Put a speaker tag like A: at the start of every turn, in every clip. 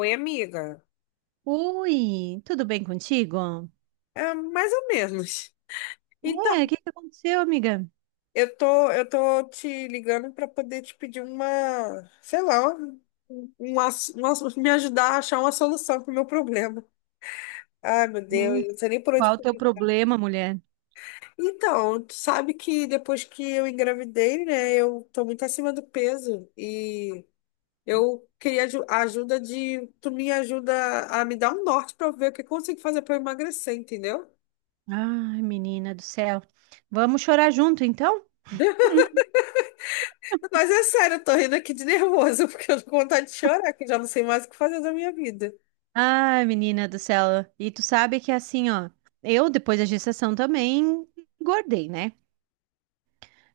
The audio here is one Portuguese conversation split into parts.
A: Oi, amiga.
B: Oi, tudo bem contigo?
A: É, mais ou menos. Então,
B: Ué, o que que aconteceu, amiga?
A: eu tô te ligando para poder te pedir uma, sei lá, me ajudar a achar uma solução para o meu problema. Ai, meu Deus,
B: Hum,
A: eu não sei nem por onde.
B: qual o teu problema, mulher?
A: Então, tu sabe que depois que eu engravidei, né, eu tô muito acima do peso e eu queria a ajuda tu me ajuda a me dar um norte para ver o que eu consigo fazer para emagrecer, entendeu?
B: Ai, menina do céu. Vamos chorar junto, então?
A: Mas é sério, eu tô rindo aqui de nervoso, porque eu tô com vontade de chorar, que eu já não sei mais o que fazer da minha vida.
B: Ai, menina do céu. E tu sabe que assim, ó, eu depois da gestação também engordei, né?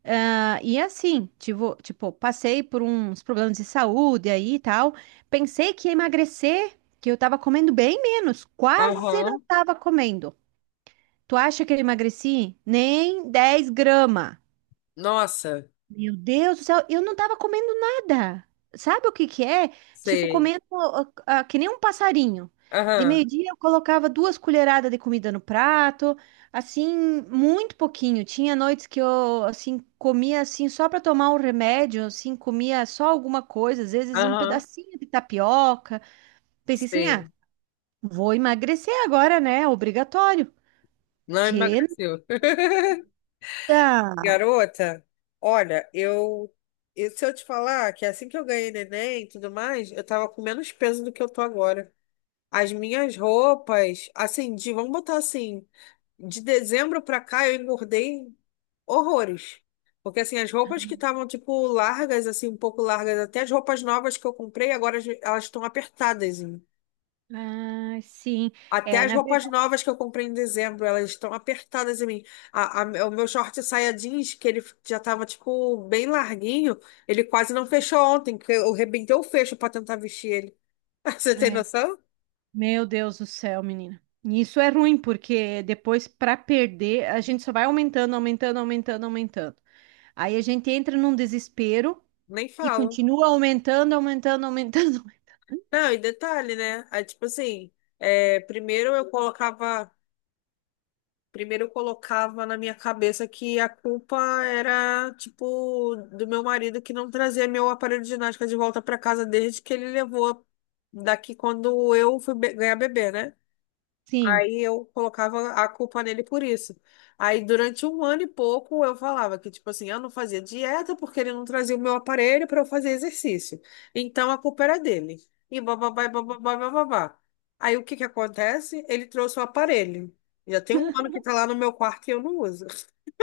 B: Ah, e assim, tipo, passei por uns problemas de saúde aí e tal. Pensei que ia emagrecer, que eu tava comendo bem menos, quase não
A: Aham.
B: tava comendo. Tu acha que eu emagreci? Nem 10 gramas.
A: Nossa,
B: Meu Deus do céu, eu não tava comendo nada. Sabe o que que é? Tipo,
A: sei.
B: comendo que nem um passarinho. De
A: Aham,
B: meio-dia eu colocava 2 colheradas de comida no prato, assim, muito pouquinho. Tinha noites que eu, assim, comia, assim, só para tomar um remédio, assim, comia só alguma coisa, às vezes um
A: aham,
B: pedacinho de tapioca. Pensei assim,
A: sei.
B: ah, vou emagrecer agora, né? Obrigatório.
A: Não
B: Que
A: emagreceu.
B: nada!
A: Garota, olha, se eu te falar que assim que eu ganhei neném e tudo mais, eu tava com menos peso do que eu tô agora. As minhas roupas, assim, de, vamos botar assim, de dezembro pra cá eu engordei horrores. Porque assim, as roupas que estavam tipo largas, assim, um pouco largas, até as roupas novas que eu comprei, agora elas estão apertadas em mim.
B: Ah, sim.
A: Até
B: É,
A: as
B: na
A: roupas
B: verdade.
A: novas que eu comprei em dezembro, elas estão apertadas em mim. O meu short saia jeans, que ele já tava, tipo, bem larguinho, ele quase não fechou ontem, que eu arrebentei o fecho pra tentar vestir ele. Você tem
B: É.
A: noção?
B: Meu Deus do céu, menina. E isso é ruim, porque depois, para perder, a gente só vai aumentando, aumentando, aumentando, aumentando. Aí a gente entra num desespero
A: Nem
B: e
A: falo.
B: continua aumentando, aumentando, aumentando.
A: Não, e detalhe, né? Aí, tipo assim, é, primeiro eu colocava. Primeiro eu colocava na minha cabeça que a culpa era, tipo, do meu marido que não trazia meu aparelho de ginástica de volta para casa desde que ele levou daqui quando eu fui ganhar bebê, né?
B: Sim.
A: Aí eu colocava a culpa nele por isso. Aí durante um ano e pouco eu falava que, tipo assim, eu não fazia dieta porque ele não trazia o meu aparelho para eu fazer exercício. Então a culpa era dele. E bababá, e bababá, e bababá. Aí o que que acontece? Ele trouxe o aparelho. Já tem um ano que tá lá no meu quarto e eu não uso.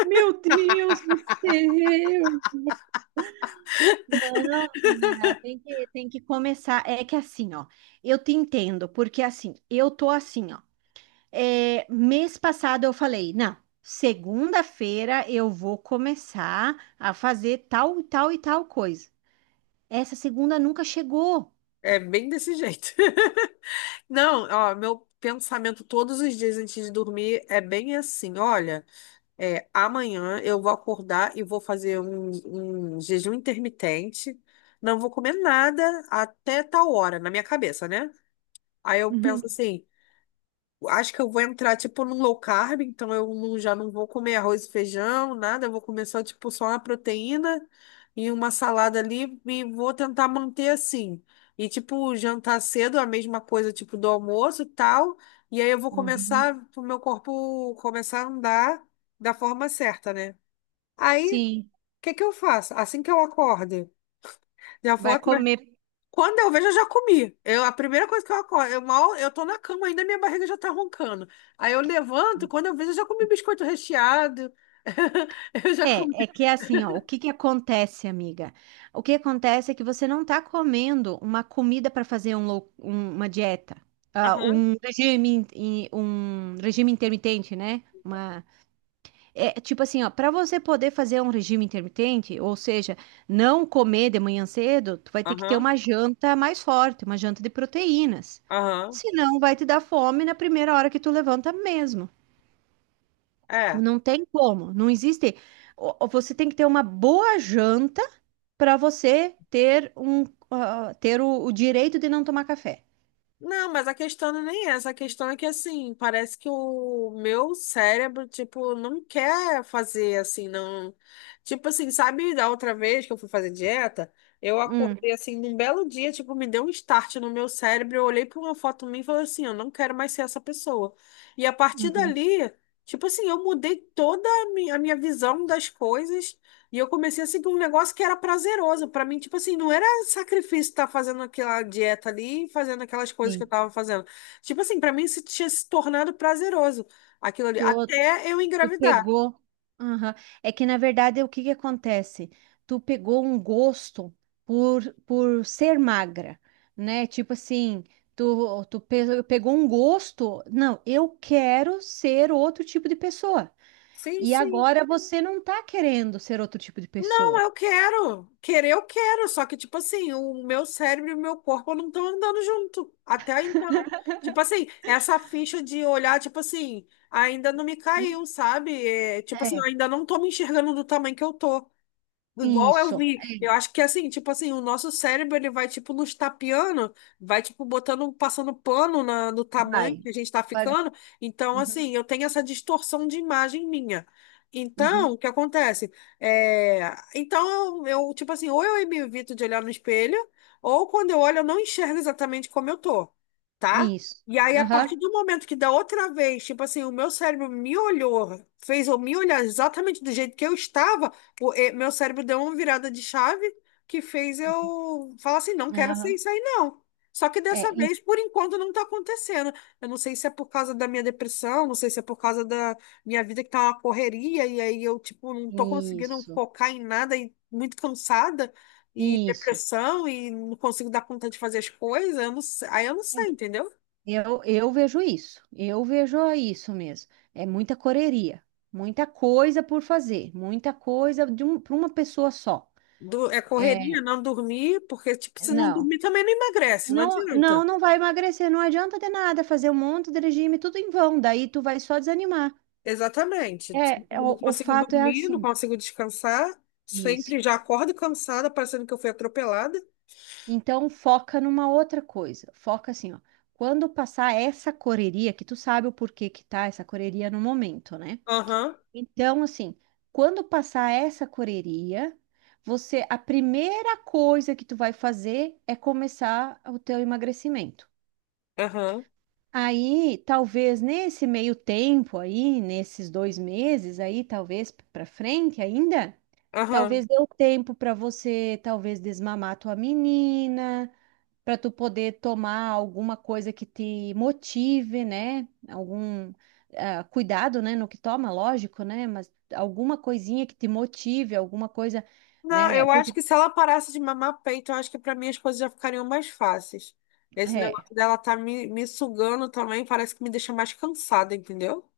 B: Meu Deus do céu! Menina, tem que começar. É que assim, ó, eu te entendo, porque assim, eu tô assim, ó. É, mês passado eu falei, não, segunda-feira eu vou começar a fazer tal, e tal e tal coisa. Essa segunda nunca chegou.
A: É bem desse jeito. Não, ó, meu pensamento todos os dias antes de dormir é bem assim, olha. É, amanhã eu vou acordar e vou fazer um jejum intermitente. Não vou comer nada até tal hora, na minha cabeça, né? Aí eu penso assim, acho que eu vou entrar tipo num low carb, então eu já não vou comer arroz e feijão, nada, eu vou comer só tipo só uma proteína e uma salada ali e vou tentar manter assim. E tipo jantar cedo, a mesma coisa tipo do almoço e tal. E aí eu vou
B: Uhum.
A: começar o meu corpo começar a andar da forma certa, né? Aí, o
B: Sim,
A: que que eu faço? Assim que eu acorde, já vou
B: vai
A: atrás.
B: comer.
A: Quando eu vejo, eu já comi. Eu, a primeira coisa que eu acordo, eu mal, eu tô na cama ainda, minha barriga já tá roncando. Aí eu levanto, quando eu vejo, eu já comi biscoito recheado. Eu já comi.
B: É que é assim, ó, o que que acontece, amiga? O que acontece é que você não tá comendo uma comida para fazer uma dieta. Ah,
A: Aham,
B: um regime, um regime intermitente, né? É, tipo assim, ó, para você poder fazer um regime intermitente, ou seja, não comer de manhã cedo, tu vai ter que ter
A: aham,
B: uma janta mais forte, uma janta de proteínas.
A: aham.
B: Senão vai te dar fome na primeira hora que tu levanta mesmo.
A: É.
B: Não tem como, não existe. Ó, você tem que ter uma boa janta para você ter o direito de não tomar café.
A: Não, mas a questão não é nem essa. A questão é que, assim, parece que o meu cérebro, tipo, não quer fazer, assim, não. Tipo assim, sabe, da outra vez que eu fui fazer dieta, eu
B: Hum,
A: acordei, assim, num belo dia, tipo, me deu um start no meu cérebro. Eu olhei pra uma foto minha e falei assim: eu não quero mais ser essa pessoa. E a partir
B: uhum,
A: dali, tipo assim, eu mudei toda a a minha visão das coisas. E eu comecei a seguir um negócio que era prazeroso. Pra mim, tipo assim, não era sacrifício estar fazendo aquela dieta ali, fazendo aquelas coisas que eu
B: sim.
A: tava fazendo. Tipo assim, pra mim isso tinha se tornado prazeroso, aquilo ali,
B: Tu
A: até eu
B: Tu
A: engravidar.
B: pegou. Aham. É que, na verdade, o que que acontece? Tu pegou um gosto por ser magra, né? Tipo assim, tu pegou um gosto. Não, eu quero ser outro tipo de pessoa.
A: Sim,
B: E
A: sim.
B: agora você não tá querendo ser outro tipo de
A: Não,
B: pessoa.
A: eu quero. Querer eu quero, só que, tipo assim, o meu cérebro e o meu corpo não estão andando junto. Até então. Tipo assim, essa ficha de olhar, tipo assim, ainda não me caiu,
B: Não.
A: sabe? É, tipo assim, eu
B: É,
A: ainda não tô me enxergando do tamanho que eu tô. Igual eu
B: isso.
A: vi, eu
B: É,
A: acho que assim, tipo assim, o nosso cérebro ele vai tipo nos tapeando, vai tipo botando, passando pano na, no tamanho
B: vai.
A: que a gente tá
B: Paga.
A: ficando. Então,
B: Uhum,
A: assim, eu tenho essa distorção de imagem minha. Então,
B: uhum.
A: o que acontece? É, então, eu, tipo assim, ou eu me evito de olhar no espelho, ou quando eu olho, eu não enxergo exatamente como eu tô, tá?
B: Isso.
A: E aí, a partir
B: Aham.
A: do momento que da outra vez, tipo assim, o meu cérebro me olhou, fez eu me olhar exatamente do jeito que eu estava meu cérebro deu uma virada de chave que fez eu falar assim, não quero ser
B: Aham.
A: isso aí, não. Só que
B: É,
A: dessa
B: i-
A: vez, por enquanto, não está acontecendo. Eu não sei se é por causa da minha depressão, não sei se é por causa da minha vida que tá uma correria, e aí eu, tipo, não tô conseguindo
B: isso.
A: focar em nada e muito cansada, e
B: Isso.
A: depressão, e não consigo dar conta de fazer as coisas, eu não sei, aí eu não sei, entendeu?
B: Eu vejo isso, eu vejo isso mesmo. É muita correria, muita coisa por fazer, muita coisa de um, para uma pessoa só.
A: É correria,
B: É,
A: não dormir, porque, tipo, se não
B: não,
A: dormir também não emagrece, não
B: não, não,
A: adianta.
B: não vai emagrecer, não adianta de nada fazer um monte de regime, tudo em vão, daí tu vai só desanimar.
A: Exatamente.
B: É,
A: Não
B: o
A: consigo
B: fato é
A: dormir, não
B: assim,
A: consigo descansar.
B: isso.
A: Sempre já acordo cansada, parecendo que eu fui atropelada.
B: Então foca numa outra coisa, foca assim, ó. Quando passar essa correria, que tu sabe o porquê que tá essa correria no momento, né?
A: Aham,
B: Então, assim, quando passar essa correria, você, a primeira coisa que tu vai fazer é começar o teu emagrecimento.
A: aham,
B: Aí, talvez nesse meio tempo aí, nesses 2 meses aí, talvez para frente ainda,
A: aham.
B: talvez dê o tempo para você, talvez desmamar tua menina, para tu poder tomar alguma coisa que te motive, né? Algum cuidado, né, no que toma, lógico, né? Mas alguma coisinha que te motive, alguma coisa,
A: Não,
B: né?
A: eu acho
B: Porque
A: que se ela parasse de mamar peito, eu acho que pra mim as coisas já ficariam mais fáceis. Esse
B: é,
A: negócio dela tá me sugando também, parece que me deixa mais cansada, entendeu?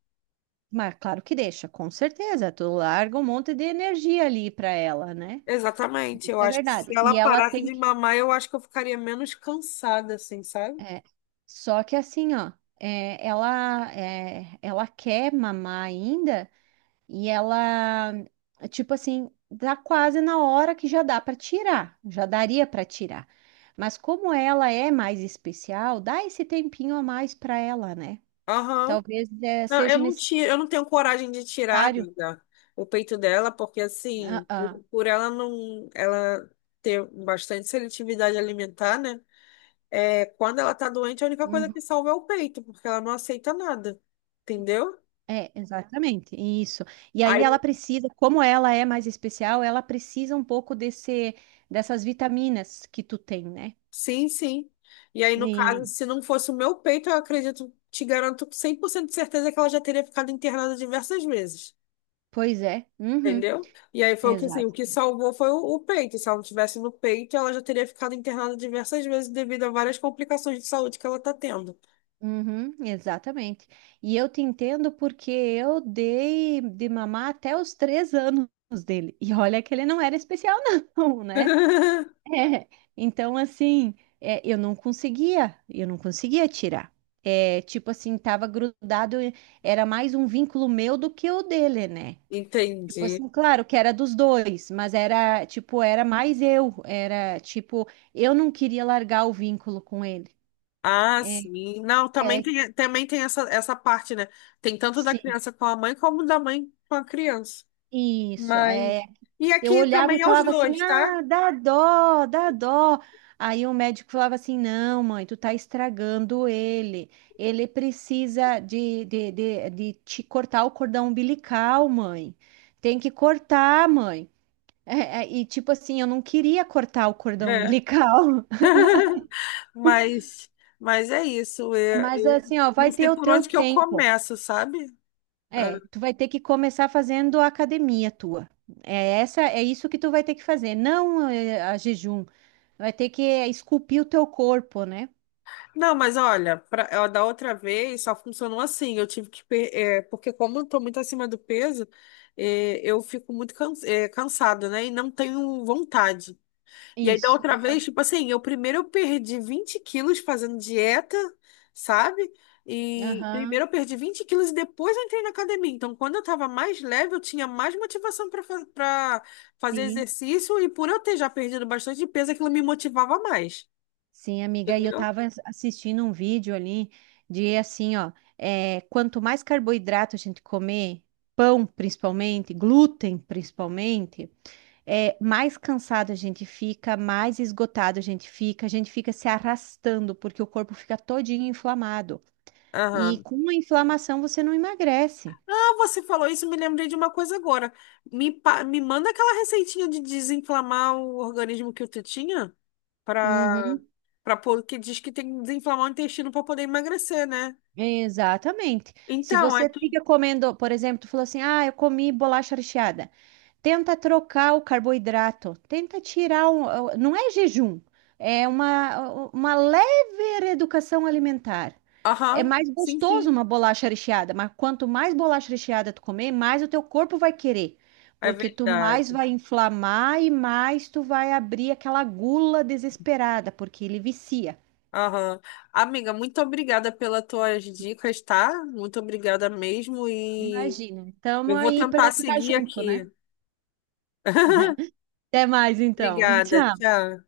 B: mas claro que deixa, com certeza. Tu larga um monte de energia ali para ela, né?
A: Exatamente.
B: Isso
A: Eu
B: é
A: acho que se
B: verdade.
A: ela
B: E ela
A: parasse
B: tem
A: de
B: que
A: mamar, eu acho que eu ficaria menos cansada, assim, sabe?
B: é, só que assim, ó, é, ela quer mamar ainda. E ela, tipo assim, dá quase na hora que já dá para tirar, já daria para tirar. Mas como ela é mais especial, dá esse tempinho a mais para ela, né?
A: Aham.
B: Talvez
A: Não, eu
B: seja
A: não tiro, eu não tenho coragem de tirar,
B: necessário.
A: amiga, o peito dela, porque assim,
B: Ah,
A: por,
B: ah,
A: por ela não, ela ter bastante seletividade alimentar, né? É, quando ela tá doente, a única coisa
B: uhum.
A: que salva é o peito, porque ela não aceita nada, entendeu?
B: É, exatamente, isso. E ainda
A: Aí,
B: ela precisa, como ela é mais especial, ela precisa um pouco desse, dessas vitaminas que tu tem, né?
A: sim, sim. E aí, no caso,
B: E,
A: se não fosse o meu peito, eu acredito, te garanto com 100% de certeza que ela já teria ficado internada diversas vezes.
B: pois é, uhum.
A: Entendeu? E aí foi o que, assim, o que salvou foi o peito. Se ela não tivesse no peito, ela já teria ficado internada diversas vezes devido a várias complicações de saúde que ela tá tendo.
B: Uhum, exatamente. E eu te entendo porque eu dei de mamar até os 3 anos dele. E olha que ele não era especial, não, né? É, então, assim, é, eu não conseguia tirar. É, tipo assim, tava grudado, era mais um vínculo meu do que o dele, né? Tipo
A: Entendi.
B: assim, claro que era dos dois, mas era, tipo, era mais eu. Era, tipo, eu não queria largar o vínculo com ele.
A: Ah,
B: É,
A: sim. Não,
B: é,
A: também tem essa, essa parte, né? Tem tanto da criança com a mãe como da mãe com a criança.
B: isso, é.
A: Mas. E
B: Eu
A: aqui
B: olhava e
A: também é os
B: falava assim:
A: dois, tá?
B: ah, dá dó, dá dó. Aí o médico falava assim: não, mãe, tu tá estragando ele. Ele precisa de te cortar o cordão umbilical, mãe. Tem que cortar, mãe. É, e tipo assim, eu não queria cortar o cordão
A: É.
B: umbilical,
A: Mas, mas é isso. Eu,
B: mas
A: eu
B: assim, ó,
A: não
B: vai
A: sei
B: ter o
A: por
B: teu
A: onde que eu
B: tempo.
A: começo, sabe?
B: É, tu vai ter que começar fazendo a academia tua. É essa, é isso que tu vai ter que fazer, não é, a jejum. Vai ter que esculpir o teu corpo, né?
A: Não, mas olha, ó, da outra vez só funcionou assim. Eu tive que. É, porque, como eu tô muito acima do peso, é, eu fico muito é, cansada, né? E não tenho vontade. E aí, da
B: Isso.
A: outra vez, tipo assim, eu primeiro eu perdi 20 quilos fazendo dieta, sabe? E
B: Aham,
A: primeiro eu perdi 20 quilos e depois eu entrei na academia. Então, quando eu tava mais leve, eu tinha mais motivação para fazer
B: sim.
A: exercício. E por eu ter já perdido bastante peso, aquilo me motivava mais.
B: Sim, amiga, e eu
A: Entendeu?
B: tava assistindo um vídeo ali de assim, ó, é, quanto mais carboidrato a gente comer, pão principalmente, glúten principalmente, é, mais cansado a gente fica, mais esgotado a gente fica se arrastando porque o corpo fica todinho inflamado. E
A: Aham.
B: com a inflamação você não emagrece.
A: Ah, você falou isso, me lembrei de uma coisa agora. Me manda aquela receitinha de desinflamar o organismo que tu tinha para
B: Uhum,
A: para pôr, que diz que tem que desinflamar o intestino para poder emagrecer, né?
B: exatamente. Se
A: Então, aí
B: você
A: tu.
B: fica comendo, por exemplo, tu falou assim: ah, eu comi bolacha recheada. Tenta trocar o carboidrato, tenta tirar um, não é jejum, é uma leve reeducação alimentar. É
A: Aham,
B: mais
A: sim,
B: gostoso
A: sim.
B: uma bolacha recheada, mas quanto mais bolacha recheada tu comer, mais o teu corpo vai querer,
A: É
B: porque tu mais
A: verdade.
B: vai inflamar e mais tu vai abrir aquela gula desesperada, porque ele vicia.
A: Aham. Amiga, muito obrigada pelas tuas dicas, tá? Muito obrigada mesmo e
B: Imagina.
A: eu
B: Estamos
A: vou
B: aí
A: tentar
B: para ficar
A: seguir
B: junto,
A: aqui.
B: né? Até mais então.
A: Obrigada,
B: Tchau.
A: tchau.